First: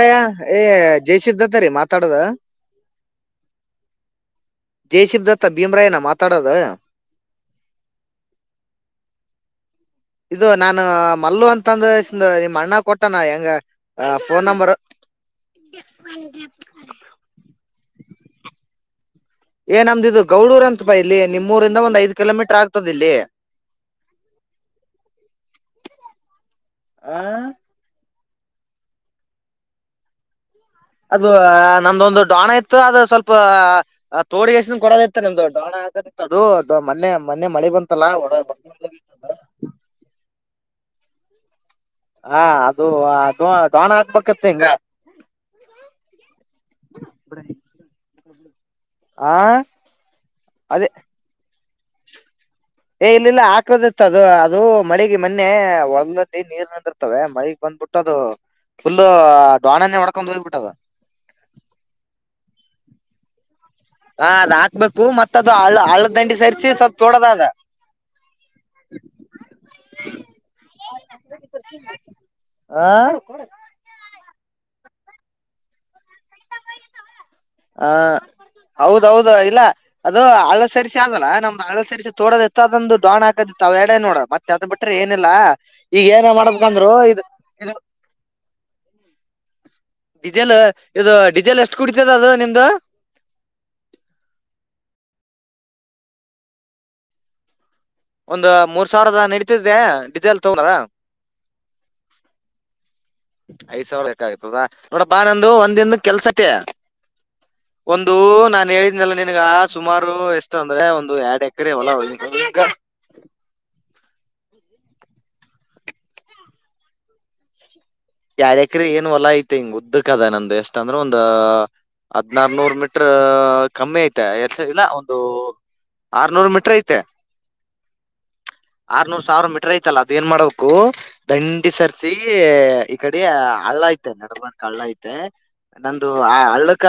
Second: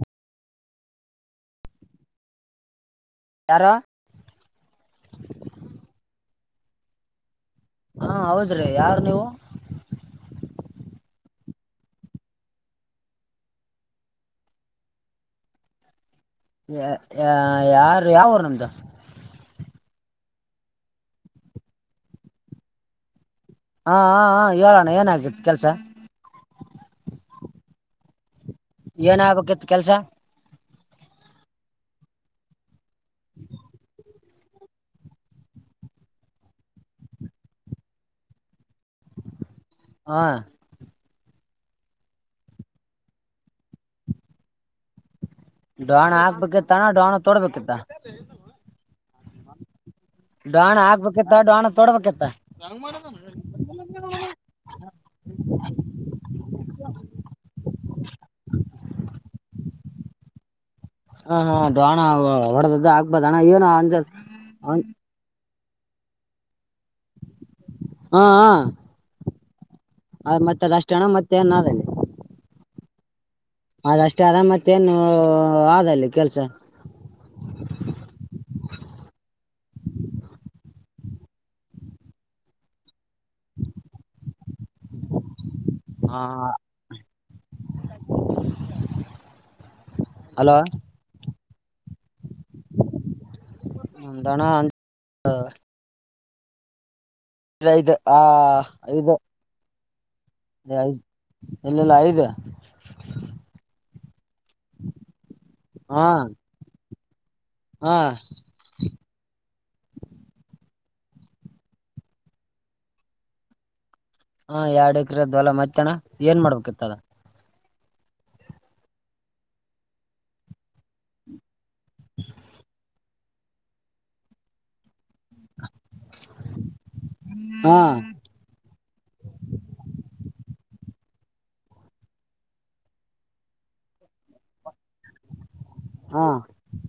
ಅಯ ಏ ಜಯ ಸ್ಧತ್ರಿೀ ಮಾತಾಡದ ಯಾರ ಜಯಶಿವ ದತ್ತ ಭೀಮ್ರಾಯನ ಮಾತಾಡದ ಹಾ ಹೌದ್ರಿ ಯಾರ್ ನೀವು ಇದು ನಾನು ಮಲ್ಲು ಅಂತಂದ ನಿಮ್ ಅಣ್ಣ ಕೊಟ್ಟಾನ ಹೆಂಗ ಫೋನ್ ನಂಬರ್ ಯಾರ್ ಯಾವುರ್ ನಿಮ್ದು ಏ ನಮ್ದಿದು ಗೌಡೂ ಅಂತ ಬಾ ಇಲ್ಲಿ ನಿಮ್ಮ ೂರಿಂದ ಒಂದ್ ಐದು ಕಿಲೋಮೀಟರ್ ಆಗ್ತದ ಇಲ್ಲಿ ಹಾ ಹ ಹ ಹೇಳೋಣ ಏನಾಗಿತ್ತು ಕೆಲ್ಸ ಹ ಏನ ಆಗ್ಬೇಕಿತ್ ಕೆಲ್ಸ ಅದು ನಮ್ದೊಂದು ಡೋಣ ಇತ್ತು ಅದು ಸ್ವಲ್ಪ ತೋಡಿ ಎಷ್ಟ ಕೊಡದ ಇತ್ತ ನಿಮ್ದು ಡೋಳದ ಇ ಅದು ಮೊನೆ ಮೊನೆ ಮಳೆ ಬಂತಲ್ಲ ಹಲೋ ಹಾ ಹಾ ಅದು ಡೋಣ ಹಾಕ್ಬೇತ್ತ ಹಿಂಗ ಡೋಾಣ ಹಾಕ್ಬೇಕಿ ತಣ ಡೋಾಣ ತೋಡ್ಬೇಕಿತ್ತ ಆಾ ಡಾಣ ಹಾಕ್ಬೇಕಿತ್ತ ಡಾಣ ತೊಡ್ಬೇಕೀ ತ್ತ ಏ ಇಲ್ಲ ಇಲ್ಲ ಹಾಕದಿತ್ತ ಅದು ಅದು ಮಳಿಗೆ ಮೊನ್ನೆ ಒಳದ್ದ ನೀರ್ ನಡಿಿರ್ತವೆ ಮಳಿ ಬಂದ್ ಂದ ಬಿಟ್ಟದು ಫುಲ್ ಡೊಣನೆ ಮಡ್ಕೊಂಡ್ ಹೋಗ್ಬಿಟ್ಟವ ಹ ಹಾ ದೋಣ ಹೊಡದ್ದ ಆಗ್ಬದ ಹಣ ಏನ ಹಾ ಅದ್ ಹಾಕ್ಬೇಕು ಮತ್ತ ಅದು ಆಳು ಆಳ್ ದಂಡಿ ಸೇರಿಸಿ ಸ್ವಲ್ಪ್ ತೊಡೋದ ಅದ ಹಾ ಹಾ ಅ ಮತ್ತೆ ಅ ದಷ್ಟಣ ಮತ್ತೆ ಅನ್ನಾದಲ್ಲಿ ಹಾ ಅದಷ್ಟೇ ಅರಾಮತ್ತ ಏನು ಆದಲ್ಲಿ ಕೆಲ್ಸ ಆ ಹೌದೌದು ಇಲ್ಲ ಅದು ಅಳ ಸರಿಸಿ ಅದಲ್ಲಾ ನಮ್ದ್ ಅಳ ಸರಿಸಿ ತೋಡೋದ ಎತ್ತದೊಂದು ದೋಣ ಹಾಕದು ದೆಡೆ ನೋಡ ಮತ್ತೆ ಅದ ಬಿಟ್ರೆ ಏನಿಲ್ಲ ಈಗ ಹಾ ಏನ ಮಾಡ್ಬೇಕಂದ್ರು ಇ ಡೀಜೆಲ್ ಹಲೋ ಇದು ಡೀಿಸೆಲ್ ಎಷ್ಟು ಕುಡತದ ಅದು ನಿಮ್ದು ಎಂತಾನ ಇದು ಆ ಒಂದ ಮೂರ್ ಐದು ಸಾವಿರದ ನಡೀತಿದ್ದೆ ಡೀಸೆಲ್ ತಗೊಂಡ್ರ ಐದು ಎಲ್ಲೆಲ್ಲಾ ಐದ ಬೇಕ್ತದ ನೋಡಪ್ಪಾ ನಂದು ಒಂದದಿನದು ಹಾ ಕೆಲ್ಸ ಐತಿ ಹಾ ಒಂದು ನಾನ್ ಹೇಳಿದ್ನಲ್ಲ ನಿಂಗ ಸುಮಾರು ಎಷ್ಟ ಅಂದ್ರೆ ಒಂದು ಎರಡ್ ಎಕರೆ ಹೊಲ ಹಾ ಎರಡ್ ಎಕ್ರದ್ವಲ ಮತ್ತನ ಏನ್ ಮಾಡ್ಬೇಕಿತ್ತ ಅದ ಯಾರ್್ಯಾಕ್ರಿ ಏನ್ ಹೊಲ ಐತೆ ಹಿಂಗ ಉದ್ದಕ್ ಅದ ನಂದು ಎಷ್ಟಂದ್ರೆ ಒಂದ ಹದ್ನಾರನೂರ್ ಮೀಟ್ರ ಕಮ್ಮಿ ಐತೆ ಎ ಇಲ್ಲ ಅದು ಆರ್ನೂರು ಮೀಟ್ರ ಐತೆ ಹಾ ಆರ್ನೂರ್ ಸಾವಿರ ಮಿಟ್ರ ಐತಲ್ಲ ಅದು ಏನ್ ಮಾಡ್ಬೇಕು ದಂಡಿ ಸರ್ರಿಸಿ ಈ ಕಡೆ ಹಳ್ಳ ಐತೆ ನಡಬಾರಕ್ ಹಳ್ಳ ಐತೆ ನಂದು ಹಾ ಆ ಹಳ್ಳಕ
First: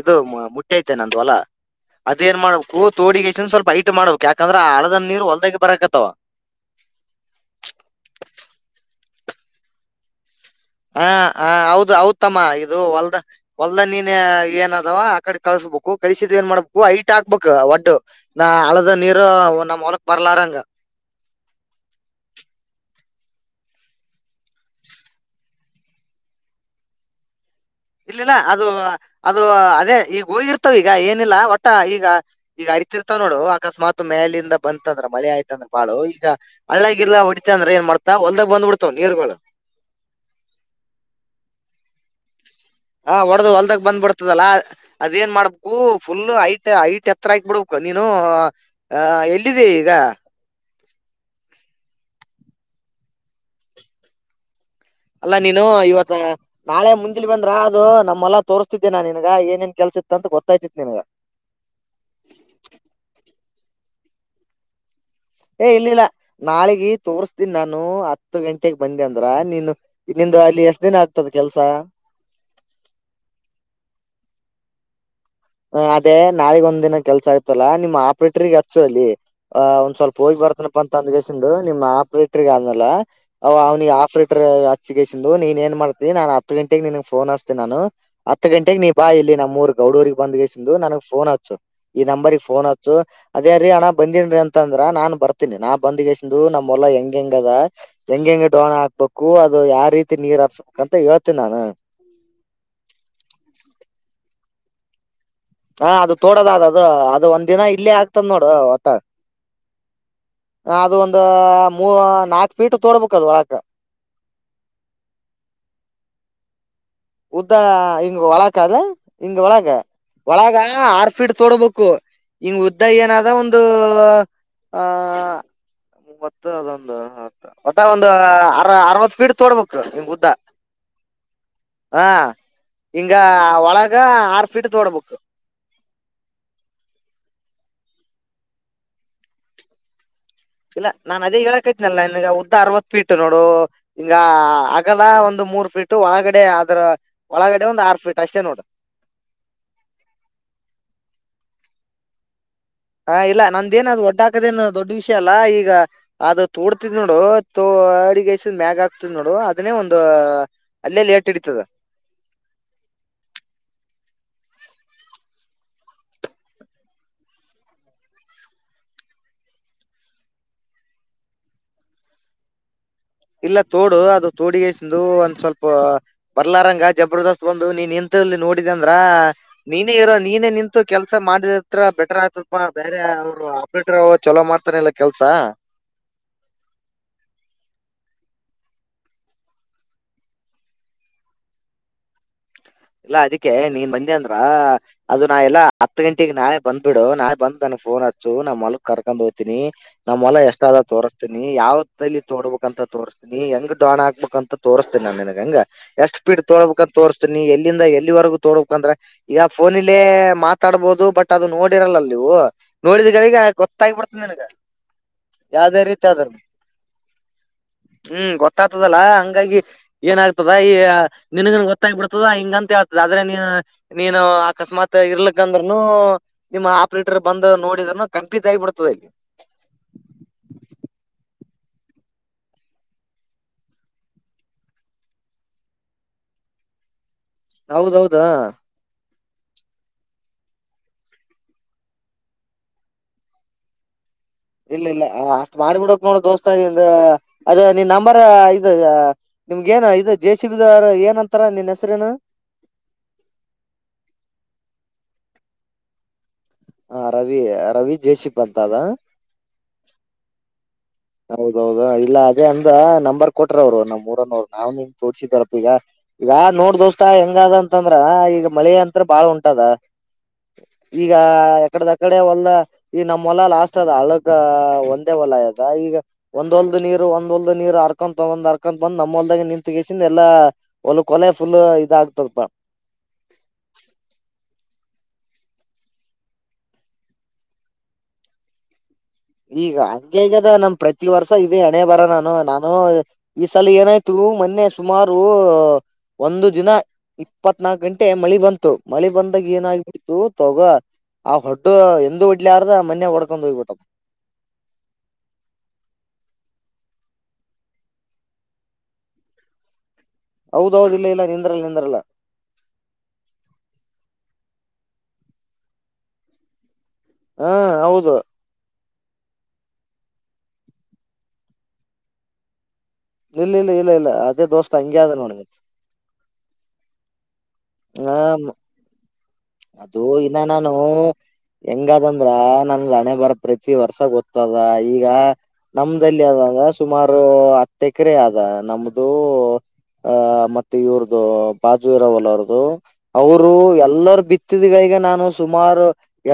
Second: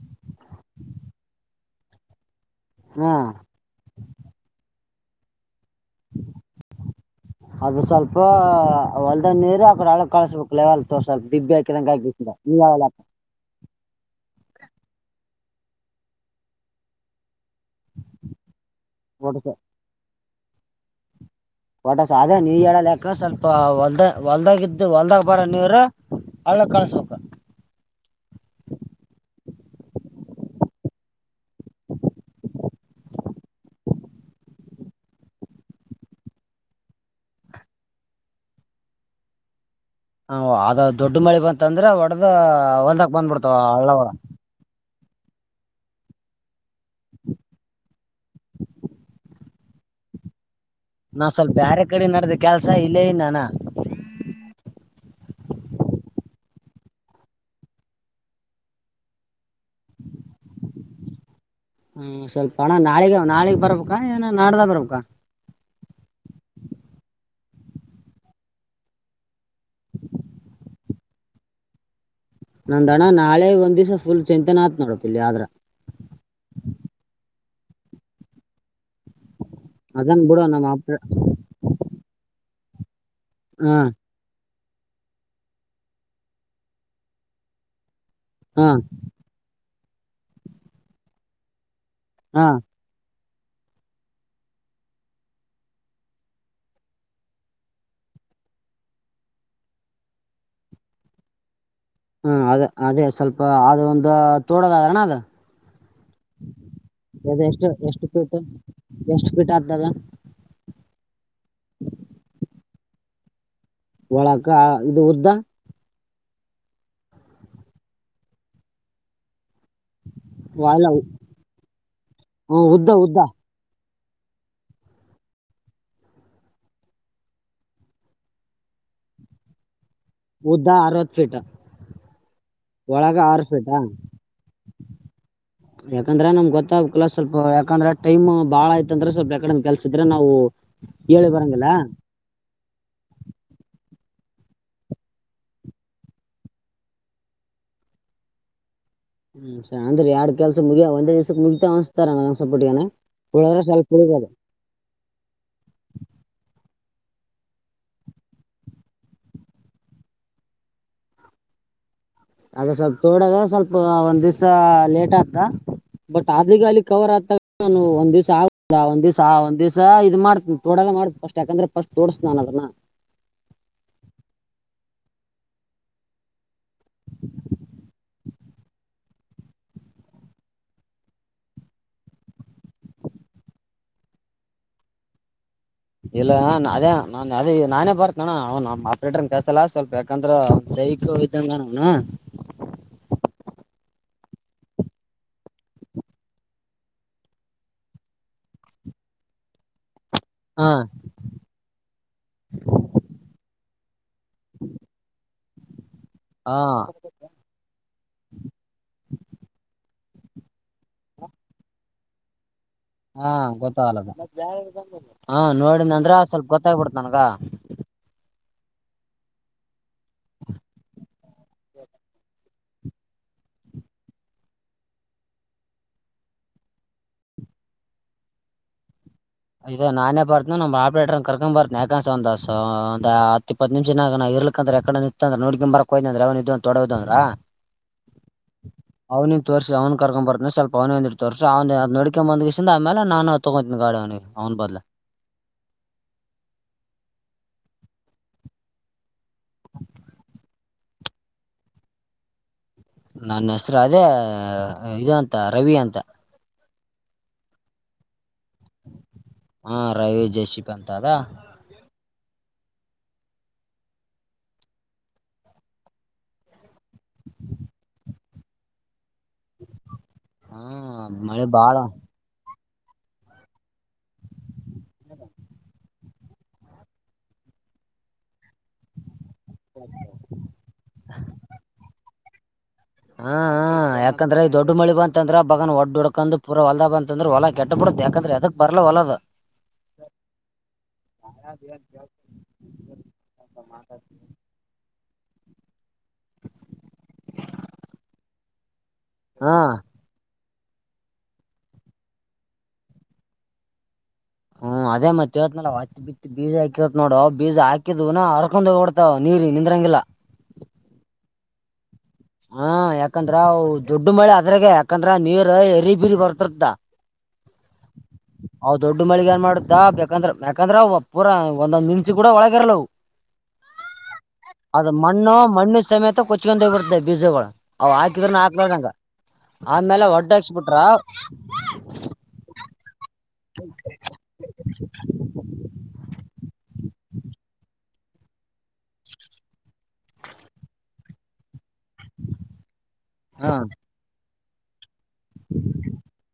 ಇದು ಮುಟ್ಟ್ಯಐತೆ ನಂದು ಹೊಲ ಅದೇಏನ್ ಮಾಡ ಹೂ್ ಹಾ ತೋಿಗೆೇಶಸನ್ ಸ್ವಲ್ ಐಟ್ ಮಾಡಬೇಕ ಯಾಕಂದ್ರ ಆ ಹಾಳಾದ ಆದ ನೀರು ಹೊಲ್ದೇ ಅದು ಸ್ವಲ್ಪ ಹೊಲ್ದಗ ನೀರು ಆಕಡೆ ಹಳ್ಳಗ್ ಕಳಸ್ಬೇಕ. ಹಾ ಹ ಹೌದು ಹೌತಮ್ಮ ನೀ ಇದು ಹೇಳಲ್ಲ ಹೊಲ್ದ ಹೊಲ್ದ ನೀನ್ ಏನದಾವ ಆ ಕಡೆ ಕಳ್ಸ್ಬೇಕು ಕಳಸಿದ್ ಏನ್ ಮಾಡ್ಬೇಕು ಐಟ್ ಆ ಬೇಕ್ ಒಡ್ಡು ನಾ ಹಳದ ನೀರು ಒಟ್ಟ ನಮ್ಮ್ ಹೊಲಕ್ ಬರ್ಲಾರಂಗ. ಒಟ್ಟ ಸಾದಾ ನೀ ಹೇಳ ಲೆಕ್ಕ ಸ್ವಲ್ಪ ಹೊಲ್ದ ಹೊಲ್ದಾಗ್ಇದ್ದ ಹೊಲ್ದಾಗ ಬರ ನೀರ ಹಳ್ಳಕ್ ಖಲ್ಸ್ಬೇಕ್. ಇಲ್ಲಿಲ್ಲ ಅದು ಅದು ಅದೇ ಈಗ ಹೋಗಿರ್ತವ ಈಗ ಏನಿಲ್ಲ ಒಟ್ಟ ಈಗ ಈಗ ಹರಿತಿರ್ತವ ನೋಡು ಅಕಸ್ಮಾತ್ ಮ್ಯಾಲಿಂದ ಬಂತ ಅಂದ್ರ ಮಳಿ ಆಯ್ತ ಅಂದ್ರ ಭಾಳು ಈಗ ಹಳ್ಳಾಗಿಲ್ಲಾ ಹೊಡಿತ ಅಂದ್ರೆ ಏನ್ ಮಾಡ್ತಾ ಹೊಲ್ದಾಗ ಬಂದ್ಬಿಡ್ತಾವ ನೀರ್ಗಳು. ಹ ಅದ ದೊಡ್ಡ ಮಳಿ ಬಂತಂದ್ರ ಒಡದ ಹೊಲ್ದಾಗ ಹಾ ಒಡದು ಬಂದ್ಬಿಡ್ತಾವ ಹೊಲ್ದಾಗ್ ಹಳ್ಳಗಳ ಬಂದ್ಬಡ್ತದಲ್ಲಾ ಅದ ಏನ್ ಮಾಡ್ಬೇಕು ಫುಲ್ ಹೈಟ್ ಹೈಟ್ ಎತ್ತರ ಹಾಕಿಬಿಡ್ಬೇಕು ನೀನು ಎಲ್ಲಿದೆ ಈಗ ಹಾ ನಾ ಸ್ವಲ್ಪ ಬ್ಯಾರೆ ಕಡೆ ನಡದ ಕೆಲ್ಸ ಇಲ್ಲೇ ಇನ್ನ ನಾನ್. ಅಲ್ಲಾ ನೀನು ಇವತ್ತ ನಾಳೆ ಮುಂಜಲಿ ಬಂದ್ರ ಅದು ನಮ್ಮ ಹೊಲಾ ತೋರ್ಸ್ತಿದ್ದೇ ನಾ ನಿನ್ಗ ಏನೇನ್ ಕೆಲ್ಸ ಇತ್ತ ಅಂತ ಗೊತ್ತಾಯ್ತಿತ್ ನಿನಗ. ಹ್ಮ ಸ್ವಲ್ಪ ಅಣ್ಣ ನಾಳಿಗ ನಾಳೆಗ್ ಬರ್ಬೇಕಾ ಏನ ನಾಡ್ದ ಬರ್ಬೇಕಾ. ಏ ಇಲ್ಲಿಲ್ಲ ನಾಳಿಗ ತೋರ್ಸ್ತಿನಿ ನಾನು ಹತ್ತು ಗಂಟೆಗ ಬಂದಿ ಅಂದ್ರ ನೀನು ನಿಂದ್ ಅಲ್ಲಿ ಎಷ್ಟ ದಿನ ಆಗ್ತದ ಕೆಲ್ಸಾ. ನಂದ ಅಣ್ಣ ನಾಳೆ ಒಂದ ದೀವ್ಸ ಫುಲ್ ಚಂತನಾ ಆಯ್ತ್ದ ನೋಡ. ಹ ಅದೇ ನಾಳಿಗ್ ಒಂದ್ ದಿನ ಕೆಲ್ಸ ಆಯ್ತಲ್ಲಾ ನಿಮ್ಮ್ ಆಪ್ರೇಟರ್ಗ್ ಹಚ್ಚು ಅಲ್ಲಿ ಆ ಒಂದ್ ಸ್ವಲ್ಪ ಅದನ್ ಹೋಗಿ ಬಿಡು ನಮ್ಮ ಬರ್ತನಪ್ಪ ಅಪ್ಪ ಅಂತ ಅಂದ್ಕೇಶಿಂದು ನಿಮ್ಮ್ ಆಪ್ರೇಟರ್ಗ ಆಮ್ಮೇಲ್ ಅವ್ ಹಾ ಅವ್ನಿಗೆ ಆಫ್ರೇಟರ್ ಹಚ್ಚಿಗೆಸಿಂದು ನೀನ್ ಏನ್ ಮಾಡ್ತತಿ ನಾನ್ ಹತ್ತ ಗಂಟೆಗೆ ನಿನ್ ಫೋನ್ ಹಚ್ಚ್ತೆ ನಾನು. ಹತ್ ಹಾ ಗಂಟೆಗ ನೀ ಬಾ ಇಲ್ಲಿ ನಮ್ಮ ಊರ್ ಗೌಡೂರಿಗೆ ಬಂದ್ಗೆಸಿಂದು ನನಗ ಫೋನ್ ಹಚ್ಚು. ಈ ನಂಬರ್ರಿಗ್ ಹಾ ಫೋನ್ ಹಚ್ಚು. ಅದೇ ರೀ ಅಣ್ಣ ಬಂದೇನ್ ರೀ ಅಂತಂದ್ರ ನಾನ್ ಬರ್ತೀನಿ ನಾ ಬಂದ್ಗೆಸಿಂದು ನಮ್ಮ ಹೊಲ ಹೆಂಗೆಂಗ ಅದ ಹೆಂಗ ಹೆಂಗೆ ಡೋಣ ಹಾಕ್ಬೇಕು ಅದು ಯಾವ ರೀತಿ ನೀರ್ ಹಾರ್ಸ್ಬೇಕು ಅಂತ ಹೇಳ್ತೇನಿ ನಾನು. ಹ್ಮ ಅದ ಅದೇ ಸ್ವಲ್ಪ ಅದು ಒಂದು ತೋಡದದಾರಣ ಅದು. ಹಾ ಅದು ತೋಡೋದ ಅದ ಅದು ಅದು ಒಂದ್ ದಿನ ಎಷ್ಟು ಇಲ್ಲೇ ಎಷ್ಟು ಆಗ್ತದ ಫೀಟ್ ನೋಡು ಒಟ್ಟ. ಎಷ್ಟು ಫೀಟ್ ಆಗ್ತದ ಅದ ಒಂದ ಮೂ ನಾಕ್ ಫೀಟ್ ತೋಡ್ಬೇಕ ಅದ ಒಳಕ. ಒಳಕ ಇದು ಉದ್ದ. ಉದ್ದ ಹಿಂಗ ಒಳಕ್ ಅದ ಹಿಂಗ ಒಳಗ್ ಒಳಗ ಅಲ್ಲ ಆರ್ಫೀಡ್ ತೋಡ್ಬೇಕು ಹಿಂಗ್ ಉದ್ದ ಏನಾದ ಒಂದು ಅ ಆ ಮೂವತ್ತು ಅದೊಂದು ಹತ್ತ ಒಟ್ಟ ಒಂದ ಅರ ಅರವತ್ತು ಫೀಟ್ ತೋಡ್ಬೇಕು. ಉದ್ದ ಅರವತ್ತ ಫೀಟ. ಹಾ ಹಿಂಗ ಒಳಗ ಆರ ಫೀಟ್ ತೋಡ್ಬೇಕೂ. ಯಾಕಂದ್ರೆ ನಮ್ ಗೊತ್ತಾಗ್ಬೇಕಲಾ ಸ್ವಲ್ಪ ಯಾಕಂದ್ರ ಟೈಮ್ ಬಾಳ ಆಯತ ಅಂದ್ರ ಸ್ವಲ್ಪಕಡ ಕೆಲ್ಸಿದ್ರ ನಾವ ಇಲ್ಲ ನಾನ್ ಅದೇ ಹೇಳಕ್ತ್ನಲ್ಲ ನಾ ನಿನಗ್ ಊದ್ದ ಊದ್ದ ಅರವತ್ ಫೀಟ್ ನೋಡು ಹಿಂಗ ಅಗಲ ಒಂದು ಮೂರ್ ಫೀಟ್ ಒಳಗಡೆ ಅದ್ರ ಒಳಗ ಕಡೆ ಒಂದ ಆರ ಫೀಟ್ ಅಷ್ಟೇ ನೋಡು. ಹ್ಮ್ ಸ ಅಂದ್ರೆ ಯಾಡ್ ಕೆಲ್ಸ ಮುಗಿಯ ಒಂದೇ ದಿವಸಕ್ಕೆ ಮುಗತಾ ಅನ್ಸ್ತಾ ನಂಗ್ ಹಾ ಇಲ್ಲ ನಂದೇನ ಅದು ಒಡ್ಡ ಹಾಕದೇನ ದೊಡ್ಡ ವಿಷಯ ಅಲ್ಲಾ ಈಗ ಅದು ತೋಡ್ತಿದ್ ನೋಡು ತ ಅಡಿಗೈಸಿಂಧ್ ಮ್ಯಾಗ ಹಾಕ್ತಿ ನೋಡು ಅದನ್ನೇ ಒಂದು ಅಲ್ಲೇ ಲೆಟ್ ಹಿಡತದ. ರ ಅದು ಸ್ವಲ್ಪ ತೋಡದ ಸ್ವಲ್ಪ ಒಂದ್ ದಿವ್ಸ ಲೇಟ್ ಆತದ. ಬಟ್ [unintelligible] ಕವರ್ ಆಗ್ತ ನಾನು ಒಂದ ದಿವ್ಸ ಆಗಿಲ್ಲ ಒಂದ್ ದಿವ್ಸ ಆ ಒಂದ ದಿವ್ಸ ಇದು ಮಾಡ್ತನ ತೋಡದ ಮಾಡ್ತೇನ್ ಫಸ್ಟ್ ಯಾಕಂದ್ರ ಫರ್ಸ್ಟ್ ತೊಡಸ್ತನ್ ನಾನ ಅದ ಹ್ಮ ಇಲ್ಲ ತೋಡು ಅದು ತೋಡಿಗೆಸಿಂದು ಒಂದ್ ಸ್ವಲ್ಪ ಬರ್ಲ ರಂಗ ಜಬರ್ದಸ್ತ್ ಬಂದು ನೀನ್ ನಿಂತ ಲ್ಲಿ ನೋಡಿದೆ ಅಂದ್ರ ನೀನೇ ಇರೋ ನೀನೇ ನಿಂತು ಕೆಲ್ಸ ಮಾಡಿದತ್ರ ಬೆಟರ್ ಆಯ್ತಪಾ ಬೇರೆ ಅವರು ಆಪ್ರೇಟರ್ ಅವ ಚಲೋ ಮಾಡ್ತಾನಲ್ಲ ಕೆಲ್ಸ ಇಲ್ಲ ಅದೇ ನಾನ್ ಅದೇ ನಾನೇ ಬರ್ತಣ್ಣ ಅವ ನಮ್ಮ್ ಆಪ್ರೇಟರ್ ಕಸಲ್ಲ ಸ್ವಲ್ಪ ಯಾಕಂದ್ರೆ ಸೈ ಇೋ ವಿಧಂಗ ನನಾ ಇಲ್ಲಾ ಅದಕ್ಕೆ ನೀನ್ ಬಂದೆ ಅಂದ್ರ ಅದು ನಾ ಎಲ್ಲಾ ಹತ್ತು ಗಂಟಗ್ ನಾಳೆ ಬಂದ್ಬಿಡು ನಾಳೆ ಬಂದ್ ಅನ್ ಫೋನ್ ಹಚ್ಚು ನಾ ಮಲ್ಕ್ ಕರ್ಕೊಂಡ ಹೋಗ್ತೀನಿ ನಾವ್ ಮಲ ಎಷ್ಟ ಹಾ ಆದದ ತೋರಿಸಸ್ತೀನಿ ಯಾವ್ೈಲ್ಲಿ ತೋಡ್ಬೇಕು ಅಂತ ತೋರಿಸ್ತೀನಿ ಹೆಂಗ್ ಡೋನ್ ಹಾಕ್ಬೇಕು ಅಂತ ತೋರಿಸ್ತೀನಿ ನ ನನ್ಗ ಹಂಗ ಎಷ್ಟ್ ಸ್ಪೀಡ್ ಹಾ ತೋಡ್ಬೇಕಕ್ ಅಂತ ತೋರ್ಸ್ತೀನಿ ಎಲ್ಲಿಂದ ಎಲ್ಲಿವರೆಗೂ ತೋಡ್ಬೇಕು ಅಂದ್ರೆ ಈಗ ಫೋನ ಇಲ್ಲಿ ಅಲ್ಲೇ ಮಾತಾಡ್ಬೋದು ಬಟ್ ಅದು ನೋಡಿರಲ್ಲ ನೀವು ನೋಡಿದ ಹಾ ಗಳಿಗೆ ಗೊತ್ತಾಗಲ್ಲ ಗೊತ್ತಾಗ್ಬಿಡ್ತದೆ ನಿನಗ ಹ ಯಾವ್ದೇ ನೋಡಿದ ರೀತಿ ಅಂದ್ರ ಆದ್ರ ಸ್ವಲ್ಪ ಗೊತ್ತಾಗ್ಬಿಡತ ನನ್ಗ ಹ್ಮ್ ಗೊತ್ತಾಗ್ತದಲ್ಲಾ ಹಂಗಾಗಿ ಏನ ಆ್ತದ ಈ ನಿನಗನ್ ಗೊತ್ತಾಗಿಬಿಡ್ತದ ಂತ ಹತದೆ ಆದ್ರೆ ನೀ ನೀನು ಅಕಸ್ಮಾತ್ ಇರ್ಲಿಕ್ಕ ಅಂದ್ನು ನಿಮ್ಮ ಆಪ್ರೇಟರ್ ಬಂದ ನೋಡಿದ್ರ ಕಂಪಿತತ್ ಆಗಿಬಿಡ್ತದೆ ಇಲ್ಲಿ ಇದೆ ನಾನೇ ಬರ್ತನ ನಮ್ ಆಪ್ರೇಟರ್ ಕರ್ಕೊಂಡ್ ಬರ್ತನನೆ ಯಕಂಸ ಒಂದ ಒಂದ್ ಹತ್ತ ಇಪ್ಪತ್ತು ನಿಮಷಾಗ ನ ಇರ್ಕ್ ಅ್ರ ಎಡೆ ನಿಂತ ಅ್ರ ನೋಡ್ಿ ಬಕೋಯ ಅ್ರ ಅವ್ನ ಇದ ತಡೋದ ಅ್ರ ಹೌದೌದಾ ಅವ್ನಿಗೆ ತೋರಿಸಿ ಅವ್ನು ಕರ್ಕೊಂಬರ್ತಾನನ ಸ್ವಲ್ ಅವನ ಒಂದಿಟ್ಟ ತೋರ್ಿ ಅವ್ ಅ ನಡಕೊ ಬಂದ್ಸಿಂದ ಆಮೇಲೆ ನಾನು ತೊಗೋತಿನನ ಗಾಡಿ ಅವನಿಗೆ ಅವ್ನ್ ಬದ್ಲ ಇಲ್ಲ ಇಲ್ಲ ಅಷ್ಟ್ ಮಾಡಿಬಿಡಕ್ ನೋಡ ದೋಸ್ತಾ ಇದ ಅದೇ ನಿನ್ ನಂಬರ್ ಇ ನಿಮ್ಗೇನು ಇದು ಜೆ ಸಿಬಿದವ ಏನ್ ಅಂತಾರ ನಿನ್ ಹೆಸ್ರೇನು ನನ್ನ ಹೆಸರು ಅದೇ ಇ ಅಂತ ರವಿ ಅಂತ ಹ ರವಿ ರವಿ ಜಯಶಿ ಹಾ ರ ಜಸ ಹೌದೌದು ಇಲ್ಲ ಹಾಗೆ ಅ ನಂಬರ್ ಕೊಟ್ರ ಅವ್ರು ನಮ್ಮ್ ಮೂರನ್ೋ್ ನಾವ್ ನಿ ತೋಡ್ಸಿದಾರಪ್ಪ ಈಗ ಈಗ ನೋಡ್ ದೋಸ್ತಾ ಹೆಂಗ ಅಂತಂದ್ರ ಈಗ ಮಳೆ ಅಂತ ಹ ಬಾಳ ಉಂಟದ ಹಾ ಈಗ ಮಳೆ ಬಾಳ ಎಕಡದಕಡೆ ಒಲ್ಲ ಈಗ ನಮ್ಮ್ ಹೊಲ ಲಾಸ್ಟ್ ಅದ್ ಹಳಗ ಒಂದೇ ಹೊಲ ಆಯ ಒಂದ್ಲ್ ನೀರು ಒಂದ ಒಲ್ದ ನೀರ್ ಅರ್ಕ ಒ್ ಅರ್ಕಂತ ಬಂದ್ ಲ್ದಾಗ ನಿಂತಗಸ ಎಲ್ಲಾ ಒಲ್ ಕೊಲೆ ಫುಲ್ ಇದ ಆಾಗತಲ್ಪಾ ಹಾ ಯಾಕಂದ್ರೆ ಈ ದೊಡ್ಡ ಮಳಿ ಬಂತಂದ್ರ ಬಗನ್ ಒಡ್ ಹುಡಕಂದ್ ಪುರ ಹೊಲ್ದ ಬಂತಂದ್ರ ಹೊಲ ಕೆಟ್ಟ ಬಿಡ ಯಾಕಂದ್ರೆ ಅದಕ್ ಬರ್ಲ್ಲ ಒಲದ ಈಗ ಹಂಗಗೆ ಹಗದ ನಮ್ ಪ್ರತಿ ವರ್ಷ ಇದೆ ಎಣೆ ಬರ ನಾನು ನಾನು ಈ ಸಲ ಏನಾಯ್ತು ಮೊನ್ನೆ ಸುಮಾರು ಒಂದು ದಿನ ಇಪ್ಪತ್ನಾಾಕು ಗಂಟೆ ಮಳಿ ಬಂತು ಮಳೆ ಬಂದಾಗ ಹಾ ಏನಾಗಗ್ಬಿಡ್ತು ತೋಗ ಆ ಹೊುಡ್ಡು ಎಂದ ಉಡ್ಲಿ ಆಾರ್ದ ಮನ್ಯಾಗ ಹೊಡ್ಕೊಂಡ್ ಹೋಗ್ಬಿಟ್ಟದ ಹ್ಮ್ ಅದೇ ಮತ್ತ್ತೇವತ್ನಲ ಹತ್ತ ಬಿತ್ ಬೀಜ ಹಾಕಿರತ್ತತ್ ನೋಡ್ ಬೀಜ ಹಾಕಿದ್ುನಾ ಅಡ್ಕೊಂಡೋಗಡ್ತಾವ ನೀ ರಿ ನಿಂದ್ರಂಗಿಲ್ಲ ಹೌದೌದ ಇಲ್ಲ ಇಲ್ಲ ನಿಂದ್ರಲ್ಲ ನಿಂದ್ರಲ್ಲ ಹಾ ಯಾಕಂದ್ರ ದೊಡ್ ಮಳೆ ಅದ್ರಾಗ ಯಾಕಂದ್ರ ನೀರ್ ಎರಿ ಬಿೀರಿ ಬರ್ತರ್ತ್ತ ಹಾ ಹೌದು ಅವವು ದೊಡ್ಡ ಮಳಗ್ ಏನ್ ಮಾಡ್ತಾ ಬೇಕಂದ್ರೆ ಯಾಕಂದ್ರ ಅವವು ಪೂರಾ ಒಂದೊಂದ ನಿಮಿ ಕೂಡ ಒಳಗರಲ್ಲವು ಇಲ್ಲ ಇಲ್ಲ ಇಲ್ಲ ಇಲ್ಲ ಅದೇ ದೋಸ್ತ್ ಅದು ಹಂಗೆ ಅದ ನೋಡ ಮಣ್ಣು ಮಣ್ಣು ಸಮೇತ ಕೊಚ್ಕೊಂಡ ಬರ್ತೇ ಅವ್ ಹಾಕಿದ್ರ ಹ ಹಾಕ್ಂಗ ಅದು ಇನ್ನ ನಾನು ಹೆಂಗದಂದ್ರ ನನ್ ರನೆೆ ಬರ್ತ್ತ ಪ್ರತಿ ವರ್ಷ ಗೊತ್ತದ ಈಗ ನಮ್ದಲ್ಲಿ ಅದಂದ್ರ ಸುಮಾರು ಹತ್ತು ತಕರೆ ಅದ ನಮ್ದು ಆಹ ಮತ್ತೆ ಇವ್ರ್ದು ಬಾಜು ಇರಾವಲ್ ಅವರದು ಹ ಅವರು ಎಲ್ಲರ ಬಿತ್ತಿದ್ಗಳಿಗೆ ನಾನು ನು ಸುಮಾರು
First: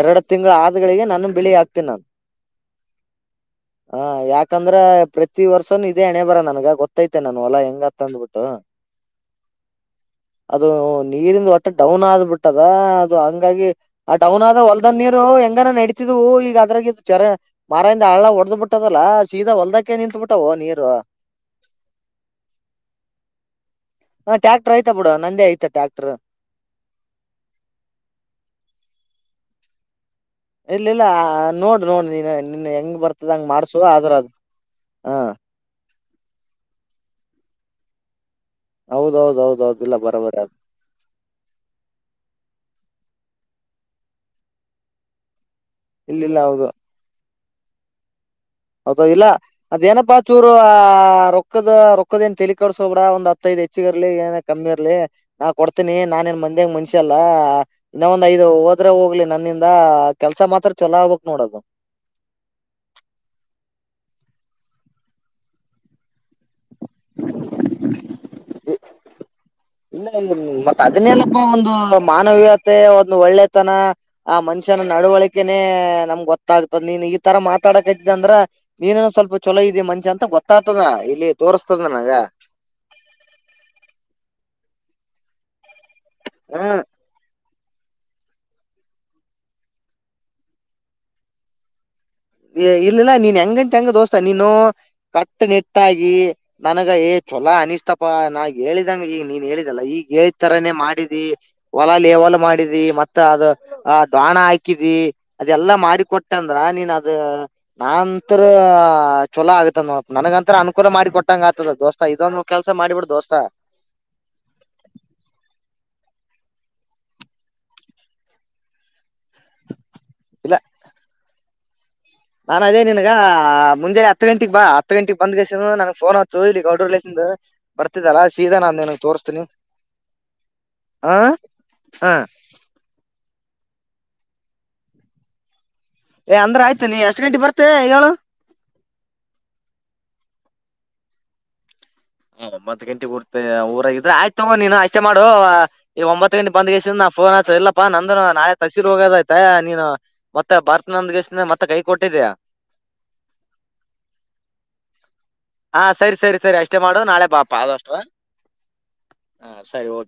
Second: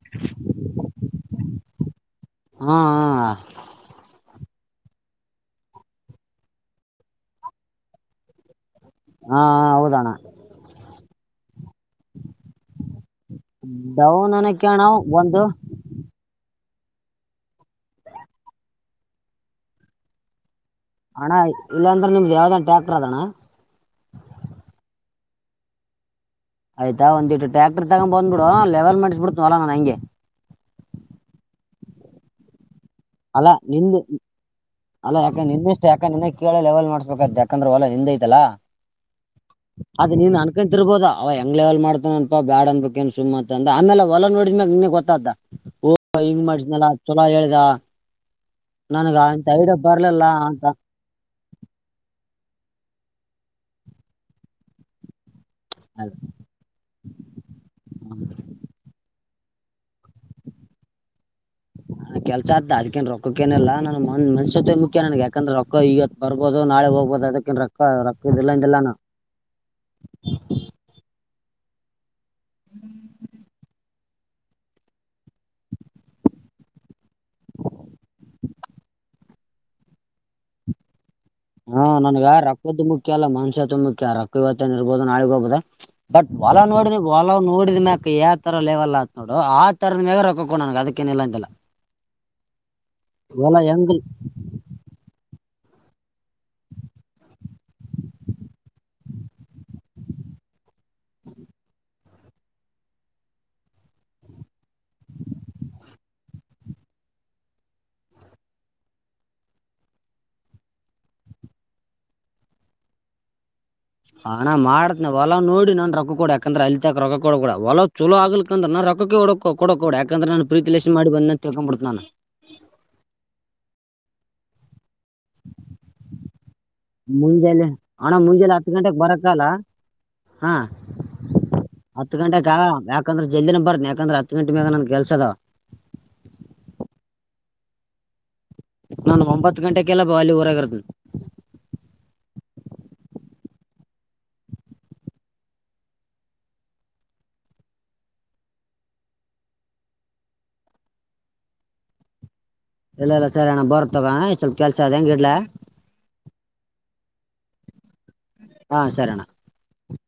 ಎರಡು ತಿಂಗಳ ಆದಗಳಿಗೆ ನಾನು ಬೆಳಿ ಹಾಕ್ತೇನಿ ನನ್ ಹಾ ಹಾ ಯಾಕ್ ಯಾಕಂದ್ರ ಪ್ರತಿ ವರ್ಷನು ಇದೇ ಅಣೆ ಬರ ನನ್ಗ ಗೊತ್ತೈತೆ ನಾನ ಹೊಲಾ ಹೆಂಗತ್ತ ಅಂದ್ಬಿಟ್ಟು. ಹಾ ಹೌದಣ. ನೀರಿಂದ ಒಟ್ಟ ಡೌನ್ ಆಗ ಅದ ಅದು ಹಂಗಾಗಿ ಆ ಡೌನ್ ಆದ್ರೆ ಅನಕಣ ಹೊಲ್ದನ್ ನೀರು ಒಂದು ಹೆಂಗಾನ ನೆಡತಿದ್ವು ಈಗ.. [unintelligible] ಚ ಕೆರೆ ಮರದಿಂದ ಅಳ್ಳ ಹೊಡೆದ್ ಬಿಟ್ಟದಲ್ಲ ಸೀದ ಹೊಲ್ದಕ್ಕೆ ನಿಂತತ್ ಬಿಟ್ಟವು ನೀ ಅಣ್ಣ ಇಲ್ಲಾಂದ್ರೆ ನಿಮ್ದ್ ಯಾವ್ದನ್ ಟ್ಯಾಕ್ಟರ್ ಅದಣ್ಣ. ಹಾ ಟ್ರ್ಯಾಕ್ಟರ್ ಆಯ್ತಾ ಬಿಡ ನಂದ ಆಯತೆ ಟ್ಯಾಕ್ಟರ್. ಆಯ್ತಾ ಒಂದ ಇಟು ಟ್ರ್ಯಾಕ್ರ್ ತಗೊಂಡ್ ಬಂದ್ಬಡು ಲೆವೆಲ್ ಮಾಡಿಸ್ಬಿಡ್ತನ ವಲಾ ನಾ ಹಂಗೆ. ಇಲ್ಲ ಇಲ್ಲ ನೋಡು ನೋಡ್ ನೀ ನನ್ ಹೆಂಗ [unintelligible] ಬರ್ತದ ಹಂಗ ಅಲ್ಲ ಮಾಡ್ಸುವ ಆದ್ರ ಅದು ಹಾ. ಯಾಕಂದ ಕೇಳ ಲೆವೆಲ್ ಮಾಡುಸ್ಬೇಕೈತೆ ಯಾಕಂದ್ರೆ ಹೊಲ ನಿಂದ ಐತಲ್ಲ. ಹೌದೌದ ಹೌದೌದು ಇಲ್ಲ ಅದೇ ನೀನ್ ಬರೋಬರಿ ಅದು ಅನ್ಕೊಂತಿರ್ಬೋದು ಅವ ಹೆಂಗ್ ಲೆವೆಲ್ ಮಾಡ್ತಾನನ್ಪಾ ಬ್ಯಾಡ್ ಅನ್ಬೇಕ [unintelligible] ಸುಮತ ಅಂದ ಆಮೇಲೆ ಹೊಲ ನೋಡಿದ್ಮಾಗ ನಿ ಗೊತ್ತ ಇಲ್ಲಿಲ್ಲ ಹಿಂಗ ಹೌದು ಮಾಡಸ ಚಲೋ ಹೇಳ ಹೌದ ಇಲ್ಲ ಐಡಿಯಾ ಅದೇನಪ್ಪಾ ಬರ್ಲಿಲ್ಲ ಚೂರು ಅಂತ ಆ ರೊಕ್ಕದ ರೊಕ್ಕದನ್ ತೆಲಿ [unintelligible] ಕೆಡುಸ್ಕೋ ಬೇಡ ಹತ್ತೈದ್ ಹೆಚ್ಚಿಗ ಇರ್ಲಿ ಏನ ಕಮ್ಮಿ ಇರ್ಲಿ. ನಾ ಕೊಡ್ತೀನಿ ನಾನೇಏನ್ ಮಂದ್ಯಾಗ ಮನ್ಷ್ಯ ಅಲ್ಲಾ ಇನ್ನೊ ಒಂದ್ ಐದು ಹೋದ್ರೆ ಹೋಗ್ಲಿ ನ [unintelligible] ಕೆಲಸ ಮಾತ್ರ ಚೊಲೋ ಹೋಗ್ಬೇಕ್ ನೋಡದು. ನನ್ಗ ಕೆಲ್ಸ ಅತ್ತ ಅದ್ಕೇನ್ ರೊಕ್ಕೇನಲ್ಲ ನಾನನ್ ಮನ್ಷ್ಯತ್ವ ಮುಖ್ಯ ನನ್ಗೆ ಯಾಕಂದ್ರೆ ರೊಕ್ಕ ಇವತ್ ಬರ್ಬೋದು. ಅದು ನಾಳೆ ಹೋಗ್ಬಹುದು ಅದಕ್ಕಿನ್ ರೊಕ್ಕ ರೊಕ್ಕ ಇಲ್ಲಾಂದಿಲ್ಲಲ್ಲಾ ನಾ. ಇಲ್ಲ ಒ ಅದನ್ನೇನಪ್ಪಾ ಒಂದು ಮಾನವೀಯತೆ ಒಂದು ಒಳ್ಳೆತನ. ಆ ಮನುಷ್ಯನ ನಡವಳಿಕೆನೇ ನಮ್ಗ್ ಗೊತ್ತಾಗ್ತದ ನೀನ್ ಈ ತರ ಮಾತಾಡಕತಿದ್ದ ಅಂದ್ರ ನೀನ ಸ್ಲ್ ಸ್ವಲ್ಪ ಚಲೋದೆ ಮನ್ಶ್ಯ ಅಂತ ಗೊತ್ತತದ ಇಲ್ಲಿ. ತೋರ್ಸ್ತದ ಹಾ ನನಗ ನನ್ಗ ರೊಕ್ಕದ್ದು ಮುಖ್ಯ ಅಲ್ಲ ಮನ್ಷ್ಯತ್ವ ಮುಖ್ಯ ರೊಕ್ಕ ಇವತ್ತೇನ ಇರ್ಬೋದು ನಾಳಿಗ್ ಹೋಗಬೋದು. ಬಟ್ ವಲ ಹ್ಮ ನೋಡಿದ್ರ ವಲ ನೋಡ. [unintelligible] ಮ್ಯಕ್ ಯಾವ ತರ ಲೆವಲ್ ಆತ್ ನೋಡು ಆ ತರದ ಮ್ಯಾಗ ರೊಕ್ಕ ಕೋಡು ನನ್ಗ್ ಅದಕ್ಕೇಏನಿಲ್ಲ ಅಂತಿಲ್ಲ. ಇಲ್ಲಿಲ್ಲ ನೀನ್ ಹೆಂಗಂತ ಹಂಗ ದೋಸ್ತಾ ನೀನು ಪ್ಯಕ್ಟ ಒಟ್ಟಾಗಿ ನನಗ ಏ ಚೊಲೋ ಅನಿಸ್ತಪ್ಪ ನಾ ಹೇಳಿದಂಗ ಈಗ ನೀನ್ ಹೇಳಿದಲ್ಲ ಈಗ ಹೇಳಿದ್ ತರಾನೇ. ಮಾಡಿದಿ ಹೊಲ ಲೇವಲ್ ಮಾಡಿದಿ ಮತ್ತ ದಾಣ ಹಾಕಿದಿ ಅದೆಲ್ಲ. ಮಾಡಿ ಕೊಟ್ಟಂದ್ರ ನೀನ್ ಅದ ನಾಂತರ ಚೊಲೋ ಆಗತ ನೊಡಪ್ಪ ನನಗಂತ ಅನುಕೂಲ ಮಾಡಿ ಕೊಟ್ಟಂಗ ಆತದ ದೋಸ್ತ. ಇದೊಂದು ಕೆಲ್ಸ ಮಾಡಿಬಿಡ್ ದೋಸ್ತ. ಹಾಣ ಮಾಡತನೆ ಹೊಲ್ ನೋಡಿ ನಾ ರೊಕ್ಕ ಕೊಡ ಯಾಕಂದ್ರೆ ಅಲ್ಲಿ ತಕ ರೊಕ್ಕ ಕೊಡಬೇಡ ಹೊಲ ಚಲೋ ಆಗ್ಲಿಕ್ಕ ಅಂದ್ರ ನ ರೊ ಹಕ ಕೊಡ ಕೊಡಕ ಕೊಡ್ ಯಾಕಂದ್ರ ನಾನ ಪ್ರೀತಿ ಲಸ ಮಾಡ ಬಂದ ಅಂತ ತಿಳ್ಕೊಂಬಿಡ್ತಿ ನಾನು. ನಾನ ಅದೇ ನಿನ್ಗ ಮುಂಜೆನೆ ಹತ್ತು ಗಂಟಿಗ್ ಬಾ. ಹತ್ತು ಗಂಟೆಗೆ ಬಂದ್ ದೆಸೆಯಿಂದ ಫೋನ್ ಹಚ್ಚುಇ ಗೌಡರ್ ಲಿಂದ ಮುಂಜಾನೆ ಅಣ್ಣ ಬರ್ತದಲ್ಲ ಮುಂಜಾನೆ ಸೀದಾ ಹತ್ತು ನಾನು ನ ಗಂಟೆಗೆ ತೋರ್ತೀನಿ. ಬರಕಲ್ಲ ಹಾ ಹ ಹತ್ತು ಗಂಟೆಕಗ ಯಾಕಂದ್ರೆ ಜಲ್ದಿನೆ ಬರ್ ಯಾಕಂದ್ರ ಹತ್ ಗಂಟಿ ಮ್ಯಲ ನನ್ಗ್ ಕೆಲ್ಸ ಇದಾವ. ಮತ್ತೆ ಹೇಳು. ನಾನು ಒಂಬತ್ತು ಗಂಟೆಕಲ್ಲ ಬಾಲಿ ಊರಾಗಿರ್ತೀನಿ. ಒಂಬತ್ ಗಂಟೆ ಊರ್ ಊರಾಗ ಇದ್ರ ಆಯ್ತ ತಗೊಂಡ ನೀನು ಅಷ್ಟೇ ಮಾಡು ಈ ಒಂಬತ್ ಗಂಟೆ ಬಂದ್ ಸೇನ ಫೋನ್ ಆಚ್ಚ ಇಲ್ಲಪ್ಪಾ ನಂದ ನಾಳೆ ತಸಿರು ಹೋಗೋದಯ್ತೆ ನೀನು ಮತ್ತೆ ಬರ್ತ ನಂದ ಇಷ್ಟ ಮತ್ತೆ ಕೈ ಕೊಟ್ಟಿದ್ದ್ಯ. ಇಲ್ಲ ಎಲ್ಲ ಸರಿ ಅಣ್ಣ ಬರ್ ತಗಣ ಸ್ವಲ್ಪ ಕೆಲ್ಸ ಅ ಹೆಂಗ ಇಡ್ಲ ಹಾ ಸರಿ [unintelligible] ಮಾಡು ನಾಳೆ ಪಾಪ ಆದಷ್ಟು ಹಾ ಸರಿ ಅಣ್ಣ ಹ ಸರಿ ಓ